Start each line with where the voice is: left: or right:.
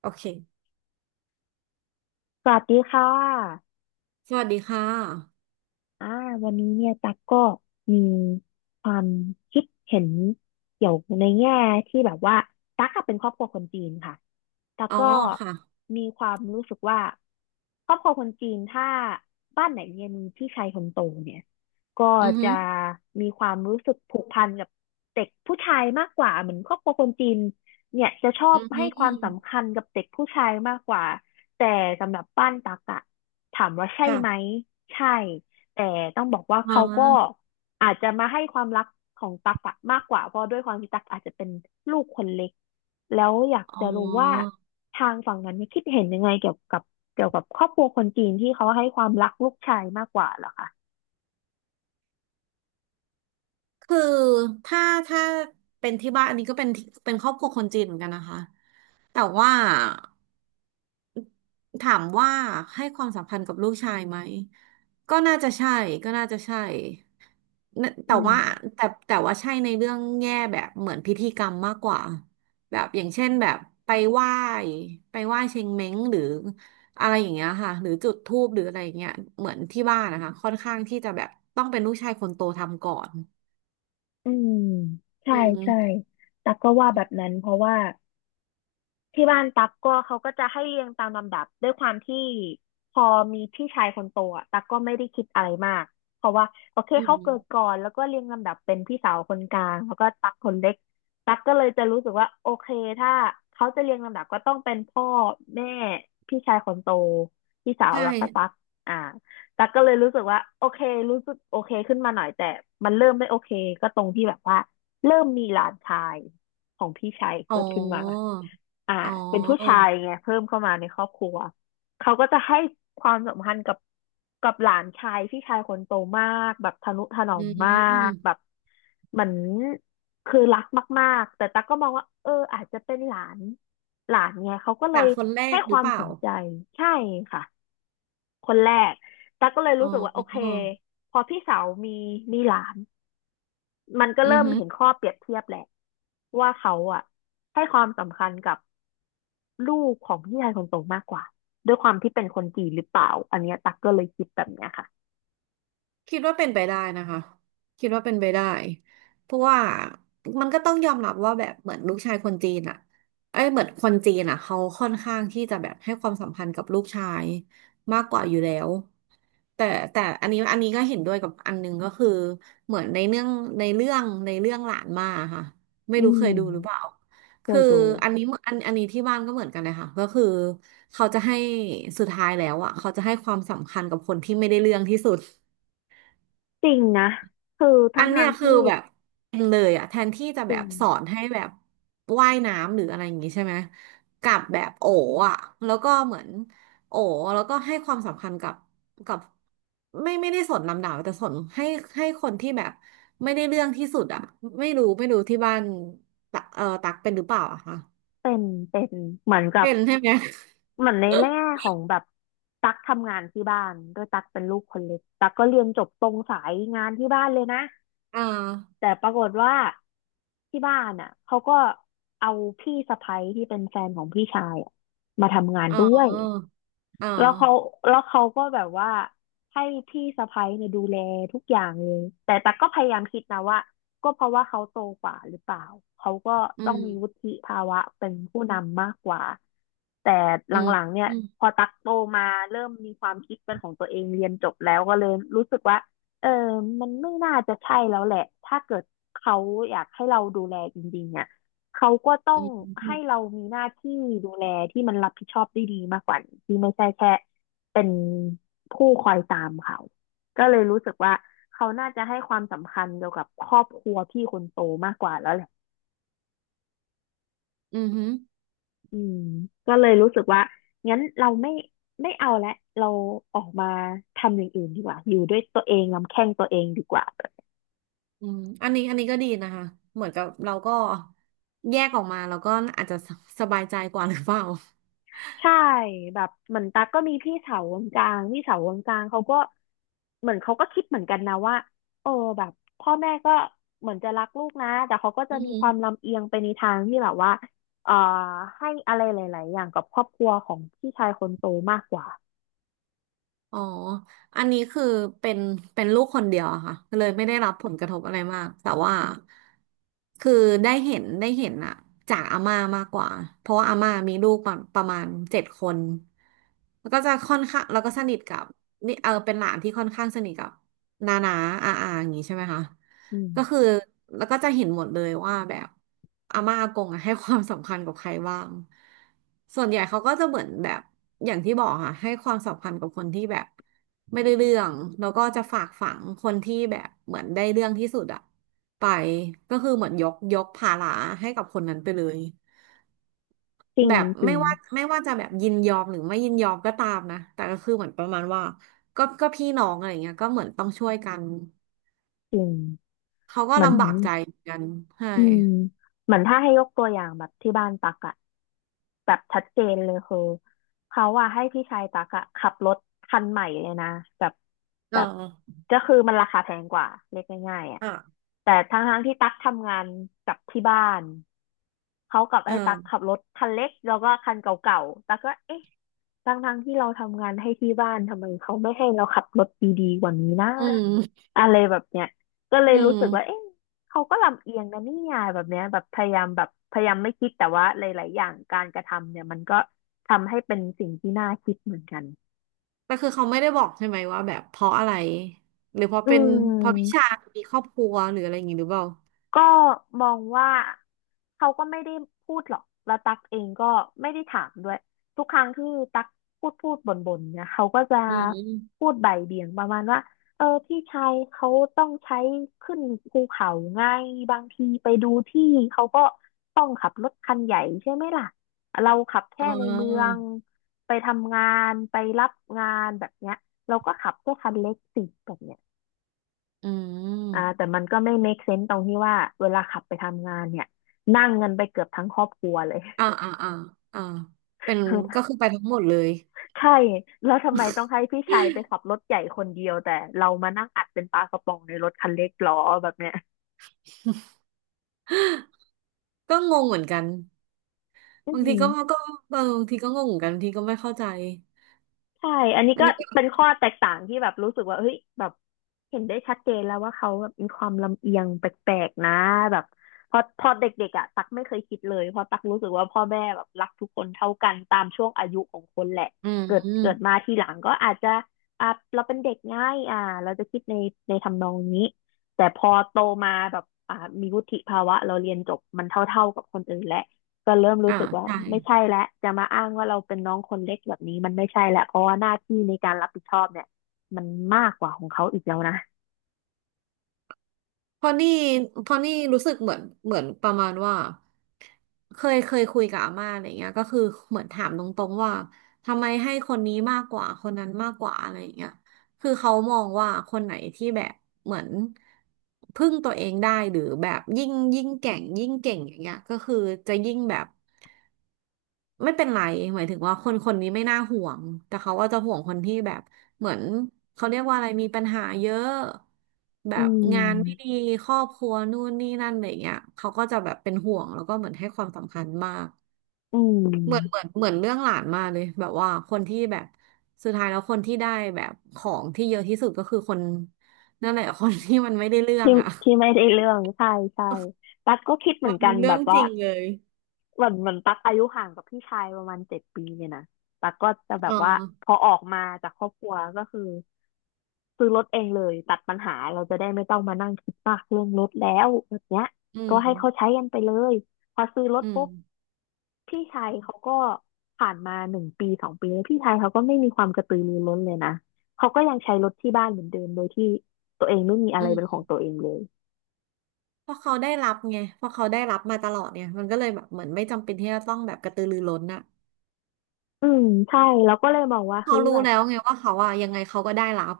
right: โอเค
left: สวัสดีค่ะ
right: สวัสดีค่ะ
left: อ่าวันนี้เนี่ยตั๊กก็มีความคิดเห็นเกี่ยวในแง่ที่แบบว่าตั๊กอะเป็นครอบครัวคนจีนค่ะตั๊ก
right: อ๋อ
left: ก็
right: ค่ะ
left: มีความรู้สึกว่าครอบครัวคนจีนถ้าบ้านไหนเนี่ยมีพี่ชายคนโตเนี่ยก็
right: อือหื
left: จะ
right: อ
left: มีความรู้สึกผูกพันกับเด็กผู้ชายมากกว่าเหมือนครอบครัวคนจีนเนี่ยจะชอ
right: อื
left: บ
right: อหื
left: ให้
right: อ
left: ความสำคัญกับเด็กผู้ชายมากกว่าแต่สำหรับบ้านตั๊กอะถามว่าใช่
right: ค่ะ
left: ไหมใช่ แต่ต้องบอกว่า
right: อ๋อ
left: เขาก็อาจจะมาให้ความรักของตั๊กอะมากกว่าเพราะด้วยความที่ตั๊กอาจจะเป็นลูกคนเล็กแล้วอยาก
right: อ๋อ
left: จะรู้ว่าทางฝั่งนั้นเนี่ยคิดเห็นยังไงเกี่ยวกับครอบครัวคนจีนที่เขาให้ความรักลูกชายมากกว่าเหรอคะ
right: คือ ถ้า ถ้า เป็นที่บ้านอันนี้ก็เป็นที่เป็นครอบครัวคนจีนเหมือนกันนะคะ แต่ว่า ถามว่าให้ความสัมพันธ์กับลูกชายไหมก็น่าจะใช่ก็น่าจะใช่น่ะแต่
left: อืม
right: ว่าแต่แต่ว่าใช่ในเรื่องแง่แบบเหมือนพิธีกรรมมากกว่าแบบอย่างเช่นแบบไปไหว้ไปไหว้เชงเม้งหรืออะไรอย่างเงี้ยค่ะหรือจุดธูปหรืออะไรอย่างเงี้ยเหมือนที่บ้านนะคะค่อนข้างที่จะแบบต้องเป็นลูกชายคนโตทำก่อน
left: อืมใช่
right: อื
left: ใช่
right: ม
left: ตักก็ว่าแบบนั้นเพราะว่า ที่บ้านตั๊กก็เขาก็จะให้เรียงตามลำดับด้วยความที่พอมีพี่ชายคนโตอ่ะตั๊กก็ไม่ได้คิดอะไรมากเพราะว่าโอเค
right: อื
left: เขาเกิด
right: ม
left: ก่อนแล้วก็เรียงลำดับเป็นพี่สาวคนกลางแล้วก็ตั๊กคนเล็กตั๊กก็เลยจะรู้สึกว่าโอเคถ้าเขาจะเรียงลำดับก็ต้องเป็นพ่อแม่พี่ชายคนโตพี่สาว
right: ใช่
left: แล้วก็ตั๊กอ่าตั๊กก็เลยรู้สึกว่าโอเครู้สึกโอเคขึ้นมาหน่อยแต่มันเริ่มไม่โอเคก็ตรงที่แบบว่าเริ่มมีหลานชายของพี่ชาย
right: อ๋อ
left: เกิดขึ้นมา อ่า
right: อ๋อ
left: เป็นผู้ชายไงเพิ่มเข้ามาในครอบครัวเขาก็จะให้ความสำคัญกับหลานชายพี่ชายคนโตมากแบบทนุถนอ
right: อื
left: มมาก
right: ม
left: แบบเหมือนคือรักมากๆแต่ตั๊กก็มองว่าเอออาจจะเป็นหลานหลานไงเขาก็เล
right: หนา
left: ย
right: งคนแร
left: ให้
right: กห
left: ค
right: รือ
left: วาม
right: เป
left: ส
right: ล่า
left: นใจใช่ค่ะคนแรกตั๊กก็เลย
right: อ๋
left: รู้สึกว่าโอ
right: อ
left: เคพอพี่สาวมีหลานมันก็
right: อือ
left: เริ่ม
right: ฮึ
left: เห็นข้อเปรียบเทียบแหละว่าเขาอ่ะให้ความสำคัญกับ ลูกของพี่ชายคนโตมากกว่าด้วยความที่เป็นคนจีนหรือเปล่าอันเนี้ยตักก็เลยคิดแบบเนี้ยค่ะ
right: คิดว่าเป็นไปได้นะคะคิดว่าเป็นไปได้เพราะว่ามันก็ต้องยอมรับว่าแบบเหมือนลูกชายคนจีนอ่ะไอ้ยเหมือนคนจีนอ่ะเขาค่อนข้างที่จะแบบให้ความสำคัญกับลูกชายมากกว่าอยู่แล้วแต่แต่อันนี้ก็เห็นด้วยกับอันหนึงก็คือเหมือนในเรื่องในเรื่องในเรื่องหลานมาค่ะไม่
left: อื
right: รู้เคย
left: ม
right: ดูหรือเปล่า
left: เค
right: คื
left: ย
right: อ
left: ดู
right: อันนี้เหมือนอันนี้ที่บ้านก็เหมือนกันเลยค่ะก็คือเขาจะให้สุดท้ายแล้วอ่ะเขาจะให้ความสำคัญกับคนที่ไม่ได้เรื่องที่สุด
left: จริงนะคือ
right: อั
left: ทั้ง
right: นเนี้
left: ทาง
right: ยคือ
left: ที่
right: แบบเป็นเลยอะแทนที่จะ
left: จ
right: แบ
left: ริง
right: บสอนให้แบบว่ายน้ำหรืออะไรอย่างงี้ใช่ไหมกลับแบบโอ๋อะแล้วก็เหมือนโอ๋แล้วก็ให้ความสำคัญกับกับไม่ได้สนลำดับแต่สนให้ให้คนที่แบบไม่ได้เรื่องที่สุดอะไม่รู้ที่บ้านตักเป็นหรือเปล่าอะคะ
left: เป็นเป็นเหมือนกับ
right: เป็นใช่ไหม
left: เหมือนในแง่ของแบบตักทำงานที่บ้านด้วยตักเป็นลูกคนเล็กตักก็เรียนจบตรงสายงานที่บ้านเลยนะ
right: อ่า
left: แต่ปรากฏว่าที่บ้านอ่ะเขาก็เอาพี่สะใภ้ที่เป็นแฟนของพี่ชายอะมาทำงาน
right: อ๋
left: ด้วย
right: ออ๋อ
left: แล้วเขาก็แบบว่าให้พี่สะใภ้เนี่ยดูแลทุกอย่างเลยแต่แต่กก็พยายามคิดนะว่าก็เพราะว่าเขาโตกว่าหรือเปล่าเขาก็
right: อื
left: ต้องมีวุ
right: ม
left: ฒิภาวะเป็นผู้นำมากกว่าแต่หล
right: อืม
left: ังๆเนี่ย
right: อืม
left: พอตักโตมาเริ่มมีความคิดเป็นของตัวเองเรียนจบแล้วก็เลยรู้สึกว่าเออมันไม่น่าจะใช่แล้วแหละ ถ้าเกิดเขาอยากให้เราดูแลจริงๆอ่ะ เขาก็ต้อ
right: อื
left: ง
right: มอื
left: ให้
right: ม
left: เรามีหน้าที่ดูแลที่มันรับผิดชอบได้ดีมากกว่านี้ที่ไม่ใช่แค่เป็นผู้คอยตามเขาก็เลยรู้สึกว่าเขาน่าจะให้ความสำคัญเกี่ยวกับครอบครัวพี่คนโตมากกว่าแล้วแหละ
right: อืม
left: อืมก็เลยรู้สึกว่างั้นเราไม่เอาละเราออกมาทำอย่างอื่นดีกว่าอยู่ด้วยตัวเองลำแข้งตัวเองดีกว่า
right: อืมอันนี้อันนี้ก็ดีนะคะเหมือนกับเราก็แยกออกมาแล้วก็อาจจะสบายใจกว่าหรือเปล่า
left: ใช่แบบเหมือนตั๊กก็มีพี่สาววงกลางพี่สาววงกลางเขาก็เหมือนเขาก็คิดเหมือนกันนะว่าเออแบบพ่อแม่ก็เหมือนจะรักลูกนะแต่เขาก็จะ
right: อือ
left: มี
right: หือ
left: ความลำเอียงไปในทางที่แบบว่าเอ่อให้อะไรหลายๆอย่างกับครอบครัวของพี่ชายคนโตมากกว่า
right: อ๋ออันนี้คือเป็นเป็นลูกคนเดียวอะค่ะเลยไม่ได้รับผลกระทบอะไรมากแต่ว่าคือได้เห็นอะจากอาม่ามากกว่าเพราะว่าอาม่ามีลูกประประมาณเจ็ดคนแล้วก็จะค่อนข้างแล้วก็สนิทกับนี่เป็นหลานที่ค่อนข้างสนิทกับ หนาๆาอาอาอย่างงี้ใช่ไหมคะ
left: อื
right: ก็คือ
left: ม
right: แล้วก็จะเห็นหมดเลยว่าแบบอาม่าอากงอะ ให้ความสำคัญกับใครบ้าง ส่วนใหญ่เขาก็จะเหมือนแบบอย่างที่บอกค่ะให้ความสำคัญกับคนที่แบบไม่ได้เรื่อง แล้วก็จะฝากฝังคนที่แบบเหมือนได้เรื่องที่สุดอะไป ก็คือเหมือนยกภาระให้กับคนนั้นไปเลย
left: จริ
right: แบ
left: ง
right: บ
left: จริ
right: ไม่
left: ง
right: ว่าไม่ว่าจะแบบยินยอมหรือไม่ยินยอมก็ตามนะ แต่ก็คือเหมือนประมาณว่าก็พี่น้องอะไรเงี้ยก็เหมือนต้องช่วยกัน
left: จริง
right: เขาก็
left: เหมือน
right: ลำบากใจเหมือนกันใช่
left: อืมเหมือนถ้าให้ยกตัวอย่างแบบที่บ้านตักอะแบบชัดเจนเลยคือเขาอะให้พี่ชายตักอะขับรถคันใหม่เลยนะแบบ
right: เอ๋
left: แบ
right: อ
left: บก็คือมันราคาแพงกว่าเรียกง่ายๆอะ
right: อ่ะ
left: แต่ทั้งที่ตักทำงานกับที่บ้านเขากลับ
right: เอ่า
left: ให้ตักขับรถคันเล็กแล้วก็คันเก่าๆตักก็เอ๊ะ ทั้งที่เราทำงานให้ที่บ้านทำไมเขาไม่ให้เราขับรถดีๆกว่านี้นะ
right: อืม
left: อะไรแบบเนี้ยก็เลย
right: อื
left: รู้สึกว่า
right: ม
left: เอ๊ะเขาก็ลำเอียงนะเนี่ยแบบเนี้ยแบบพยายามแบบพยายามไม่คิดแต่ว่าหลายๆอย่างการกระทำเนี่ยมันก็ทำให้เป็นสิ่งที่น่าคิดเหมือนกัน
right: แต่คือเขาไม่ได้บอกใช่ไหมว่าแบบเพราะอะไรหรือเพราะ
left: อื
right: เป็นเพราะพี่ชาย
left: ม
right: มีครอบครัวหรืออะไรอย่างงี้หรือเปล่า
left: ก็มองว่าเขาก็ไม่ได้พูดหรอกแล้วตักเองก็ไม่ได้ถามด้วยทุกครั้งที่ตักพูดบ่นเนี่ยเขาก็จะ
right: อื
left: พู
right: ม
left: ดบ่ายเบี่ยงประมาณว่าเออพี่ชายเขาต้องใช้ขึ้นภูเขาไงบางทีไปดูที่เขาก็ต้องขับรถคันใหญ่ใช่ไหมล่ะเราขับแค่
right: อ่
left: ในเมือ
right: า
left: งไปทำงานไปรับงานแบบเนี้ยเราก็ขับแค่คันเล็กสิแบบเนี้ย
right: อื
left: แต่
right: ม
left: มันก็ไม่ make sense ตรงที่ว่าเวลาขับไปทำงานเนี่ยนั่งเงินไปเกือบทั้งครอบครัวเลย
right: อ่าอ่าอ่าอ่าเป็น ก็คือไปทั้งหมดเลย
left: ใช่แล้วทำไมต้องให้พี่ชายไปขับรถใหญ่คนเดียวแต่เรามานั่งอัดเป็นปลากระป๋องในรถคันเล็กหรอแบบเนี้ย
right: ก็งงเหมือนกัน
left: อื
right: บางทีก็
left: ม
right: ก็เออบางทีก็งงเหมือนกันบางทีก็ไม่เข้าใจ
left: ใช่อันนี้
right: อัน
left: ก็
right: นี้ก็
left: เป็นข้อแตกต่างที่แบบรู้สึกว่าเฮ้ยแบบเห็นได้ชัดเจนแล้วว่าเขาแบบมีความลำเอียงแปลกๆนะแบบพอเด็กๆอ่ะตักไม่เคยคิดเลยเพราะตักรู้สึกว่าพ่อแม่แบบรักทุกคนเท่ากันตามช่วงอายุของคนแหละ
right: อื
left: เกิดมา
right: ม
left: ทีหลังก็อาจจะอ่ะเราเป็นเด็กง่ายเราจะคิดในทำนองนี้แต่พอโตมาแบบมีวุฒิภาวะเราเรียนจบมันเท่าๆกับคนอื่นแหละ ก็เริ่มรู้
right: อ่า
left: สึกว่า
right: ใช่
left: ไม่ใช่แล้วจะมาอ้างว่าเราเป็นน้องคนเล็กแบบนี้มันไม่ใช่แล้วเพราะว่าหน้าที่ในการรับผิดชอบเนี่ยมันมากกว่าของเขาอีกแล้วนะ
right: พอนี่พอนี่รู้สึกเหมือนเหมือนประมาณว่าเคยคุยกับอาม่าอะไรเงี้ยก็คือเหมือนถามตรงๆว่าทำไมให้คนนี้มากกว่าคนนั้นมากกว่าอะไรเงี้ยคือเขามองว่าคนไหนที่แบบเหมือนพึ่งตัวเองได้หรือแบบยิ่งแก่งยิ่งเก่งอย่างเงี้ยก็คือจะยิ่งแบบ ไม่เป็นไรหมายถึงว่าคนคนนี้ไม่น่าห่วงแต่เขาก็จะห่วงคนที่แบบเหมือนเขาเรียกว่าอะไรมีปัญหาเยอะแบ
left: อื
right: บงานไม่ดี
left: ม
right: ครอบครัวนู่นนี่นั่นอะไรอย่างเงี้ยเขาก็จะแบบเป็นห่วงแล้วก็เหมือนให้ความสำคัญมาก
left: อื
right: เหมือนเหมือ
left: ม
right: นเหมือนเรื่องหลานมาเลยแบบว่าคนที่แบบสุดท้ายแล้วคนที่ได้แบบของที่เยอะที่สุดก็คือคนนั่นแหละ คนที่มันไม่ได้เรื่อง
left: ที่
right: อ่ะ
left: ที่ไม่ได้เรื่องใช่ใช่ตั๊กก็คิดเห มือ
right: ว่า
left: นกั
right: มั
left: น
right: นเรื่
left: แบ
right: อง
left: บ
right: จ
left: ว่า
right: ริงเลย
left: เหมือนตั๊กอายุห่างกับพี่ชายประมาณเจ็ดปีเนี่ยนะตั๊กก็จะแบ
right: อ๋
left: บว่า
right: อ
left: พอออกมาจากครอบครัวก็คือซื้อรถเองเลยตัดปัญหาเราจะได้ไม่ต้องมานั่งคิดมากเรื่องรถแล้วแบบเนี้ย
right: อื
left: ก็ให้เขา
right: ม
left: ใช้กันไปเลยพอซื้อรถ
right: อืม
left: ปุ๊บ พี่ชายเขาก็ผ่านมาหนึ่งปีสองปีแล้วพี่ชายเขาก็ไม่มีความกระตือรือร้นเลยนะเขาก็ยังใช้รถที่บ้านเหมือนเดิมโดยที่ตัวเองไม่มีอะ
right: อื
left: ไร
right: ม
left: เป็นของตัวเองเลย
right: เพราะเขาได้รับไงเพราะเขาได้รับมาตลอดเนี่ยมันก็เลยแบบเหมือนไม่จำเป็นที่จะต้องแบบกระตือรือร้นนะ
left: อืมใช่เราก็เลยมองว่า
right: เขา
left: เฮ้ย
right: รู้
left: แบบ
right: แล้วไงว่าเขาอะยังไงเขาก็ได้รับ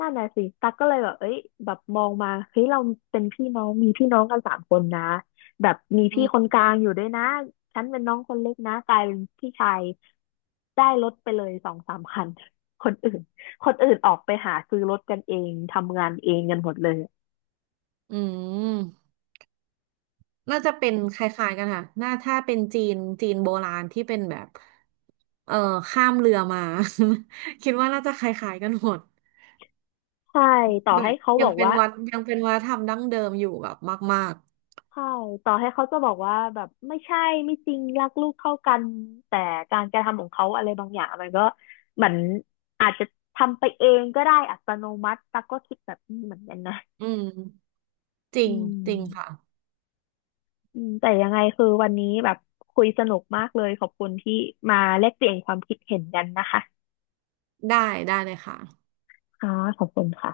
left: นั่นน่ะสิตั๊กก็เลยแบบเอ้ยแบบมองมาเฮ้ยเราเป็นพี่น้องมีพี่น้องกันสามคนนะแบบมี
right: อื
left: พี่คน
right: ม
left: กลางอยู่ด้วยนะฉันเป็นน้องคนเล็กนะกลายเป็นพี่ชายได้รถไปเลยสองสามคันคนอื่นคนอื่นออกไปหาซื้อรถกันเองทำงานเองกันหมดเลย
right: อืม น่าจะเป็นคล้ายๆกันค่ะ น่าถ้าเป็นจีนจีนโบราณที่เป็นแบบเอ่อ ข้ามเรือมา คิดว่าน่าจะคล้ายๆกันหมด
left: ใช่ต่อ
right: แบบ
left: ให้เขา
right: ยั
left: บ
right: ง
left: อก
right: เป็น
left: ว่า
right: วัดยังเป็นวัฒนธรรมดั้งเดิมอยู่แบบมาก
left: ใช่ต่อให้เขาจะบอกว่าแบบไม่ใช่ไม่จริงรักลูกเท่ากันแต่การกระทำของเขาอะไรบางอย่างมันก็เหมือนอาจจะทำไปเองก็ได้อัตโนมัติตักก็คิดแบบนี้เหมือนกันนะ
right: ๆอืมจริ
left: อื
right: ง
left: ม
right: จริงค่ะ
left: อืมแต่ยังไงคือวันนี้แบบคุยสนุกมากเลยขอบคุณที่มาแลกเปลี่ยนความคิดเห็นกันนะคะ
right: ได้ได้เลยค่ะ
left: ค่ะขอบคุณค่ะ